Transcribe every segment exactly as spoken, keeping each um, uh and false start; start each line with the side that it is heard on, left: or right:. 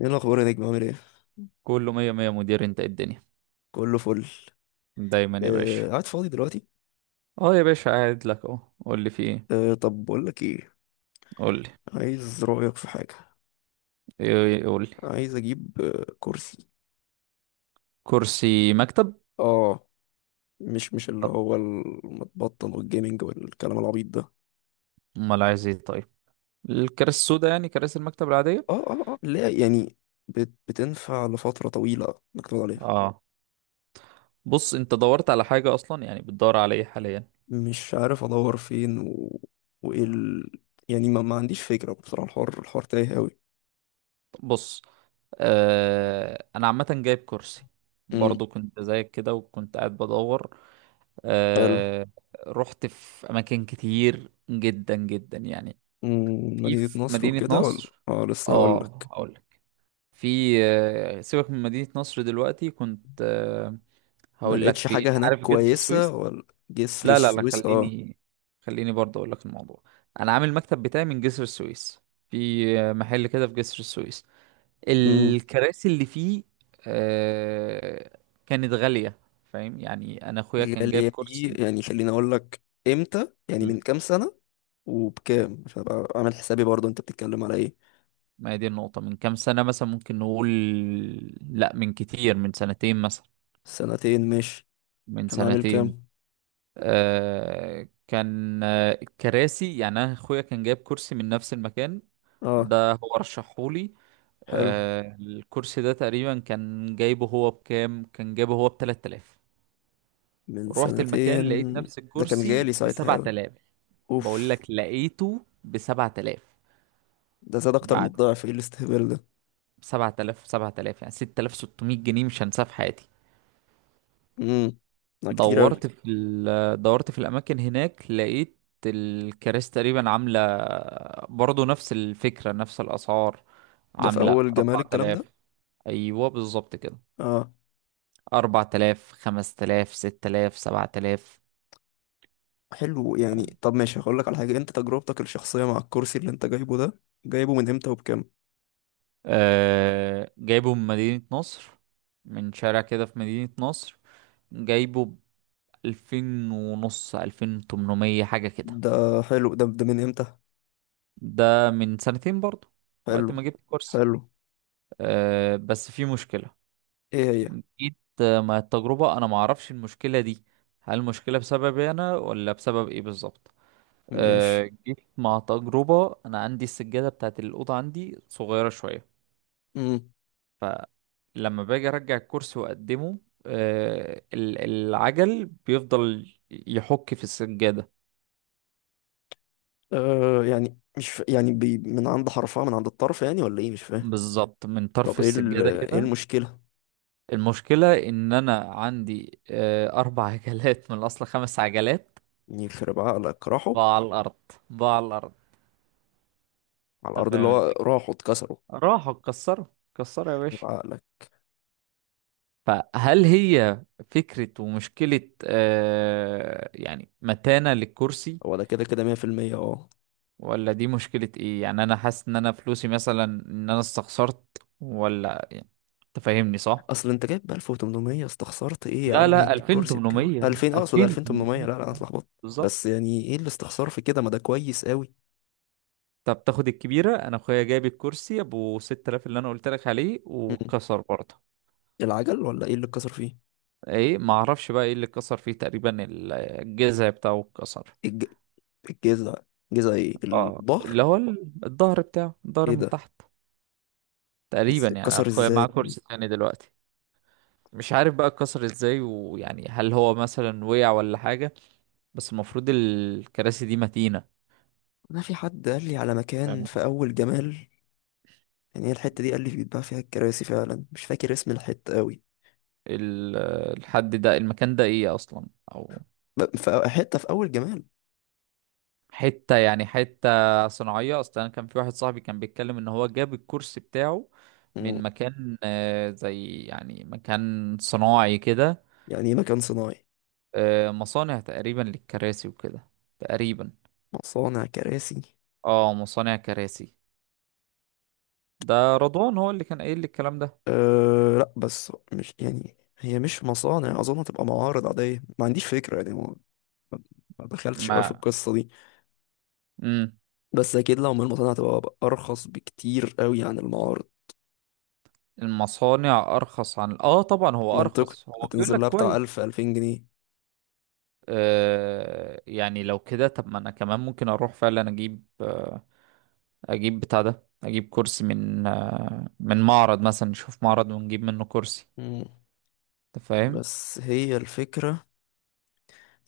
left: ايه الاخبار يا نجم؟ عامل ايه؟
right: كله مية مية، مدير. انت ايه الدنيا؟
left: كله فل.
right: دايما يا باشا.
left: آه، قاعد فاضي دلوقتي.
right: اه، يا باشا، قاعد لك اهو. قول لي، في ايه؟
left: آه، طب بقول لك ايه.
right: قول لي.
left: عايز رايك في حاجه.
right: ايه ايه، قول لي.
left: عايز اجيب آه كرسي.
right: كرسي مكتب.
left: اه. مش مش
right: طب،
left: اللي هو المتبطن والجيمنج والكلام العبيط ده.
right: امال عايز ايه؟ طيب. الكراسي السوداء، يعني كراسي المكتب العادية.
left: اه، اه، اه، لا يعني بت بتنفع لفتره طويله انك تقعد عليها.
right: اه. بص، انت دورت على حاجة اصلا؟ يعني بتدور على ايه حاليا؟
left: مش عارف ادور فين و... وايه ال... يعني ما, ما عنديش فكره بصراحه، الحوار الحوار تايه قوي.
right: طب بص. آه انا عامة جايب كرسي،
left: امم.
right: برضو كنت زيك كده وكنت قاعد بدور.
left: حلو.
right: آه رحت في اماكن كتير جدا جدا، يعني.
left: مم،
right: في
left: مدينه
right: في
left: نصر
right: مدينة
left: وكده، ولا؟
right: نصر.
left: اه، لسه هقول.
right: اه، هقول لك. في آه، سيبك من مدينة نصر دلوقتي. كنت آه،
left: ما
right: هقول لك.
left: لقيتش
right: في،
left: حاجة هناك
right: عارف جسر
left: كويسة،
right: السويس؟
left: ولا؟ جسر
right: لا لا لا،
left: السويس، اه.
right: خليني. خليني برضه اقول لك الموضوع. انا عامل المكتب بتاعي من جسر السويس. في آه، محل كده في جسر السويس.
left: امم.
right: الكراسي اللي فيه آه، كانت غالية. فاهم؟ يعني انا اخويا كان جايب
left: غالية دي؟
right: كرسي.
left: يعني خليني اقول لك، امتى يعني؟
right: مم.
left: من كام سنة؟ وبكام؟ عشان ابقى عامل حسابي برضه، انت بتتكلم على ايه؟
right: ما هي دي النقطة، من كام سنة مثلا ممكن نقول؟ لا، من كتير، من سنتين مثلا.
left: سنتين، ماشي.
right: من
left: كان عامل
right: سنتين.
left: كام؟
right: آه كان آه، الكراسي، يعني انا اخويا كان جايب كرسي من نفس المكان.
left: اه،
right: ده هو رشحهولي.
left: حلو.
right: آه الكرسي ده تقريبا كان جايبه هو بكام. كان جايبه هو ب تلات آلاف.
left: من
right: رحت المكان لقيت
left: سنتين؟
right: نفس
left: ده كان
right: الكرسي
left: غالي
right: ب
left: ساعتها اوي.
right: سبع آلاف. بقول
left: اوف.
right: لك لقيته ب سبعة آلاف.
left: ده زاد اكتر من
right: بعد
left: الضعف، ايه الاستهبال ده؟
right: سبع آلاف سبع آلاف، يعني ستة آلاف وستميه جنيه، مش هنساه في حياتي.
left: امم. ده كتير اوي.
right: دورت في ال... دورت في الاماكن هناك، لقيت الكراسي تقريبا عامله برضو نفس الفكره نفس الاسعار.
left: ده في
right: عامله
left: اول جمال الكلام ده.
right: اربع آلاف، ايوه بالظبط كده،
left: اه.
right: اربعة آلاف، خمس آلاف، ست آلاف، سبعة آلاف.
left: حلو. يعني طب ماشي، هقول لك على حاجة. انت تجربتك الشخصية مع الكرسي اللي انت جايبه ده، جايبه من امتى وبكام؟
right: آه... جايبه من مدينه نصر، من شارع كده في مدينه نصر. جايبه ب ألفين ونص، ألفين وتمنميه حاجه كده.
left: ده حلو. ده ده من امتى؟
right: ده من سنتين برضو، وقت
left: حلو
right: ما جبت كرسي.
left: حلو.
right: آه... بس في مشكله.
left: ايه هي؟
right: جيت آه، مع التجربة، انا ما اعرفش المشكلة دي. هل المشكلة بسببي انا ولا بسبب ايه بالظبط؟
left: ماشي.
right: أه جيت مع تجربة، انا عندي السجادة بتاعت الأوضة عندي صغيرة شوية.
left: امم.
right: فلما باجي ارجع الكرسي واقدمه، أه ال- العجل بيفضل يحك في السجادة.
left: آه يعني مش ف... يعني بي... من عند حرفها، من عند الطرف يعني، ولا ايه؟ مش فاهم.
right: بالظبط، من طرف
left: طب ايه ال...
right: السجادة
left: ايه
right: كده.
left: المشكلة؟
right: المشكلة ان انا عندي أه اربع عجلات من الاصل خمس عجلات.
left: يخرب عقلك، راحوا.
right: بقى على الارض. بقى على الارض.
left: على
right: انت
left: الارض. اللي
right: فاهم؟
left: هو راحوا اتكسروا.
right: راحوا اتكسروا. اتكسروا يا
left: يخرب
right: باشا.
left: عقلك.
right: فهل هي فكرة ومشكلة، آه يعني متانة للكرسي؟
left: هو ده، كده كده مية في المية، اه.
right: ولا دي مشكلة ايه؟ يعني انا حاسس ان انا فلوسي مثلا، ان انا استخسرت، ولا، يعني، تفهمني صح؟
left: اصل انت جايب ب ألف وتمنمية، استخسرت ايه يا
right: لا
left: عم؟
right: لا، يعني
left: هتجيب كرسي بكام؟
right: 2800
left: ألفين، اقصد ألفين وتمنمية،
right: 2800
left: لا لا انا اتلخبطت.
right: بالظبط.
left: بس يعني ايه الاستخسار في كده؟ ما ده كويس قوي.
right: طب تاخد الكبيرة؟ انا اخويا جايب الكرسي ابو ست آلاف اللي انا قلت لك عليه،
left: مم.
right: وكسر برضه.
left: العجل، ولا ايه اللي اتكسر فيه؟
right: ايه، ما اعرفش بقى ايه اللي كسر فيه تقريبا. الجذع بتاعه اتكسر.
left: الج... الجذع؟ جذع ايه،
right: اه،
left: الظهر؟
right: اللي هو ال- الظهر بتاعه، الظهر
left: ايه
right: من
left: ده؟
right: تحت.
left: إز-
right: تقريبا، يعني
left: اتكسر
right: اخويا
left: ازاي؟
right: معاه كرسي تاني دلوقتي. مش عارف بقى اتكسر ازاي، ويعني هل هو مثلا وقع ولا حاجة. بس المفروض الكراسي دي متينة.
left: انا في حد قال لي على مكان
right: فاهم؟
left: في اول جمال، يعني هي الحته دي قال لي بيتباع فيها الكراسي فعلا. مش فاكر اسم الحته قوي.
right: ال- الحد ده، المكان ده ايه اصلا، او
left: ب- في حته في اول جمال.
right: حتة يعني حتة صناعية؟ اصلا انا كان في واحد صاحبي كان بيتكلم ان هو جاب الكرسي بتاعه
left: مم.
right: من مكان، آه، زي يعني مكان صناعي كده.
left: يعني ايه مكان صناعي؟
right: آه، مصانع تقريبا للكراسي وكده، تقريبا.
left: مصانع كراسي؟
right: اه، مصانع كراسي. ده رضوان هو اللي كان قايل لي الكلام ده.
left: أه، لا، بس مش يعني هي مش مصانع، اظن هتبقى معارض عاديه. ما عنديش فكره يعني، ما ما دخلتش قوي في
right: ما،
left: القصه دي.
right: امم
left: بس اكيد لو من المصانع هتبقى ارخص بكتير قوي عن المعارض.
right: المصانع ارخص، عن اه طبعا هو
left: منطقي.
right: ارخص، هو بيقول
left: هتنزل
right: لك
left: لها بتاع
right: كويس.
left: ألف، ألفين جنيه.
right: آه يعني لو كده، طب ما انا كمان ممكن اروح فعلا اجيب. آه اجيب بتاع ده اجيب كرسي من آه من معرض مثلا، نشوف معرض ونجيب منه كرسي.
left: مم.
right: انت فاهم؟
left: بس هي الفكره.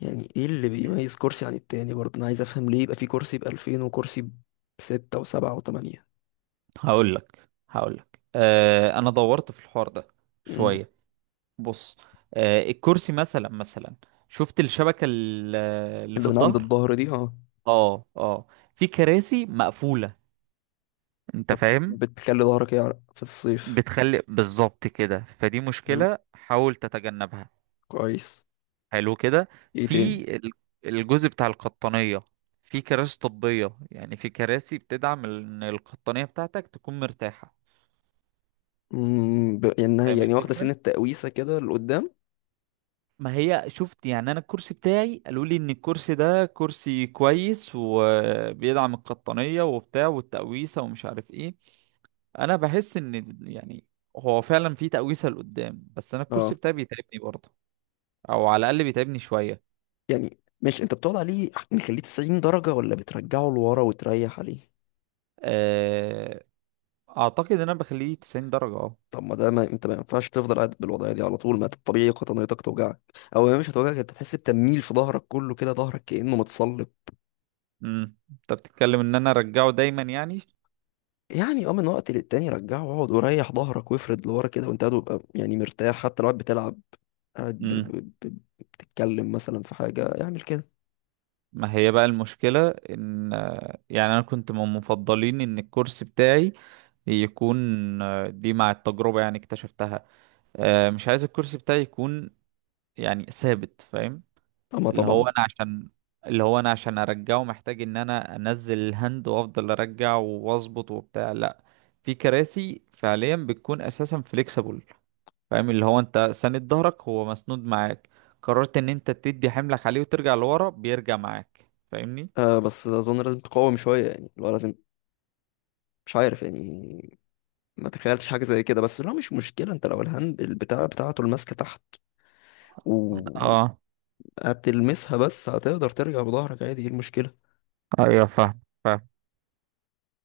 left: يعني ايه اللي بيميز كرسي عن التاني برضه؟ انا عايز افهم ليه يبقى في كرسي ب ألفين وكرسي بستة وسبعة وتمانية.
right: هقول لك هقول لك آه انا دورت في الحوار ده
left: مم.
right: شوية. بص، آه الكرسي مثلا مثلا شفت الشبكة، ال- اللي في
left: اللي من عند
right: الظهر.
left: الظهر دي؟ اه.
right: اه، اه. في كراسي مقفولة، انت فاهم؟
left: فبتخلي ظهرك يعرق في الصيف.
right: بتخلي بالظبط كده، فدي
left: حلو.
right: مشكلة حاول تتجنبها.
left: كويس.
right: حلو كده.
left: ايه
right: في
left: تاني؟
right: ال- الجزء بتاع القطنية، في كراسي طبية، يعني في كراسي بتدعم ان القطنية بتاعتك تكون مرتاحة.
left: مم، ب- انها
right: فاهم
left: يعني واخده سن
right: الفكرة؟
left: التقويسه كده لقدام.
right: ما هي شفت، يعني انا الكرسي بتاعي قالوا لي ان الكرسي ده كرسي كويس وبيدعم القطنية وبتاع والتقويسة ومش عارف ايه. انا بحس ان، يعني، هو فعلا في تقويسه لقدام، بس انا الكرسي
left: اه.
right: بتاعي بيتعبني برضه، او على الاقل بيتعبني شويه.
left: يعني ماشي، انت بتقعد عليه مخليه تسعين درجه، ولا بترجعه لورا وتريح عليه؟
right: أه، اعتقد ان انا بخليه تسعين درجه، اه.
left: طب ما ده، ما انت ما ينفعش تفضل قاعد بالوضعيه دي على طول. ما انت الطبيعي قطنيتك توجعك، او هي مش هتوجعك، انت تحس بتميل في ظهرك كله كده، ظهرك كانه متصلب.
right: امم انت بتتكلم ان انا ارجعه دايما، يعني.
left: يعني اه، من وقت للتاني رجعه واقعد وريح ظهرك وافرد لورا كده وانت قاعد، وابقى يعني مرتاح حتى لو قاعد بتلعب، قاعد ب...
right: امم.
left: ب... ب... بتتكلم مثلا في حاجه، اعمل كده.
right: ما هي بقى المشكله ان، آه، يعني انا كنت من مفضلين ان الكرسي بتاعي يكون، آه، دي مع التجربه يعني اكتشفتها. أه، مش عايز الكرسي بتاعي يكون يعني ثابت، فاهم؟
left: اما
right: اللي
left: طبعا.
right: هو انا عشان اللي هو انا عشان ارجعه محتاج ان انا انزل الهند وافضل ارجع واظبط وبتاع، لا. في كراسي فعليا بتكون اساسا فليكسبل، فاهم؟ اللي هو انت ساند ظهرك، هو مسنود معاك. قررت ان انت تدي حملك عليه وترجع لورا، بيرجع معاك، فاهمني؟
left: آه بس اظن لازم تقاوم شويه، يعني لو لازم. مش عارف يعني، ما تخيلتش حاجة زي كده. بس لا، مش مشكلة. انت لو الهاندل بتاع بتاعته الماسكة تحت وهتلمسها،
right: اه،
left: بس هتقدر ترجع بظهرك عادي. ايه المشكلة؟
right: ايوه فاهم فاهم.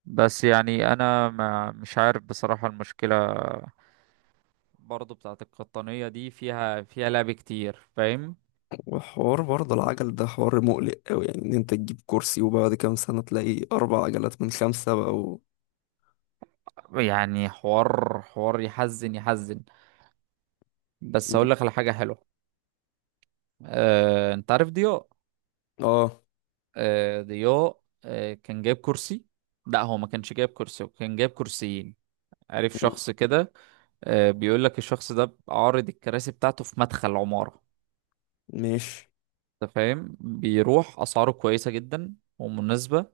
right: بس يعني انا ما مش عارف بصراحة المشكلة برضه بتاعت القطنية دي، فيها فيها لعب كتير، فاهم؟
left: وحوار برضه العجل ده حوار مقلق أوي، يعني ان انت تجيب كرسي وبعد كام سنة تلاقي أربع عجلات من خمسة بقوا.
right: يعني، حوار حوار يحزن يحزن. بس
left: مم.
right: هقول لك على حاجة حلوة. آه، انت عارف ضياء؟
left: اه.
right: آه، ضياء آه، كان جايب كرسي. لا، هو ما كانش جايب كرسي، هو كان جايب كرسيين. عارف
left: مم.
right: شخص كده. آه، بيقول لك الشخص ده عارض الكراسي بتاعته في مدخل عمارة.
left: ماشي.
right: انت فاهم؟ بيروح اسعاره كويسة جدا ومناسبة.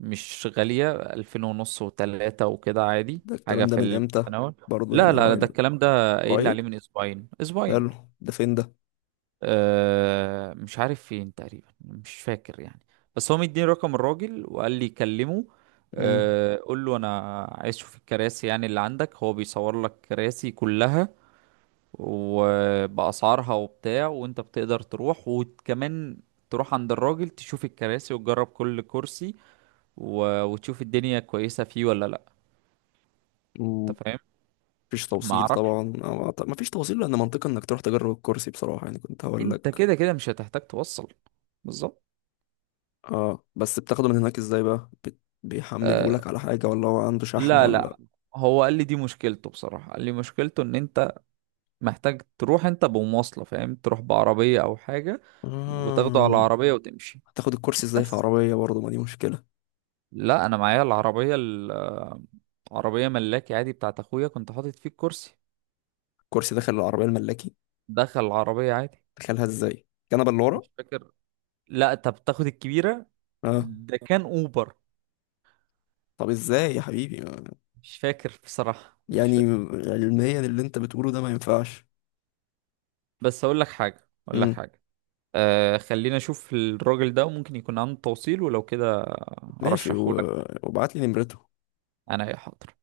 right: مش غالية، ألفين ونص وتلاتة وكده، عادي،
left: ده
right: حاجة
left: الكلام ده
right: في
left: من امتى؟
right: التناول.
left: برضه
right: لا
left: يعني
right: لا لا،
left: راعي.
right: ده الكلام ده قايل لي
left: قريب؟
right: عليه من أسبوعين أسبوعين.
left: حلو. ده فين ده؟
right: آه مش عارف فين تقريبا، مش فاكر يعني. بس هو مديني رقم الراجل وقال لي كلمه.
left: مم.
right: آه قول له انا عايز اشوف الكراسي يعني اللي عندك. هو بيصور لك كراسي كلها وبأسعارها وبتاع، وانت بتقدر تروح، وكمان تروح عند الراجل تشوف الكراسي وتجرب كل كرسي، و... وتشوف الدنيا كويسة فيه ولا لا.
left: مم.
right: انت فاهم؟
left: مفيش
right: ما
left: توصيل
right: اعرفش.
left: طبعا، أو أعت- مفيش توصيل، لأن منطقي إنك تروح تجرب الكرسي بصراحة، يعني كنت هقول
right: انت
left: لك.
right: كده كده مش هتحتاج توصل. بالظبط.
left: اه، بس بتاخده من هناك ازاي بقى؟ بت... بيحمله لك
right: آه،
left: على حاجة، ولا هو عنده شحن
right: لا
left: ولا؟
right: لا. هو قال لي دي مشكلته، بصراحة قال لي مشكلته ان انت محتاج تروح انت بمواصلة، فاهم؟ تروح بعربية او حاجة وتاخده على
left: آه.
right: العربية وتمشي.
left: هتاخد الكرسي ازاي في
right: بس
left: عربية برضه؟ ما دي مشكلة.
right: لا، انا معايا العربية ال- آه، عربية ملاكي عادي بتاعت اخويا، كنت حاطط فيه الكرسي.
left: الكرسي داخل العربية الملاكي؟
right: دخل العربية عادي.
left: دخلها ازاي، الكنبة اللي ورا؟
right: مش فاكر. لا، انت بتاخد الكبيرة.
left: اه.
right: ده كان اوبر.
left: طب ازاي يا حبيبي، ما-
right: مش فاكر بصراحة، مش
left: يعني
right: فاكر.
left: علميا اللي انت بتقوله ده ما ينفعش.
right: بس اقول لك حاجة اقول لك
left: امم.
right: حاجة آه خلينا اشوف الراجل ده وممكن يكون عنده توصيل ولو كده.
left: ماشي،
right: ارشحه.
left: و... وابعت لي نمرته.
right: انا، يا حاضر.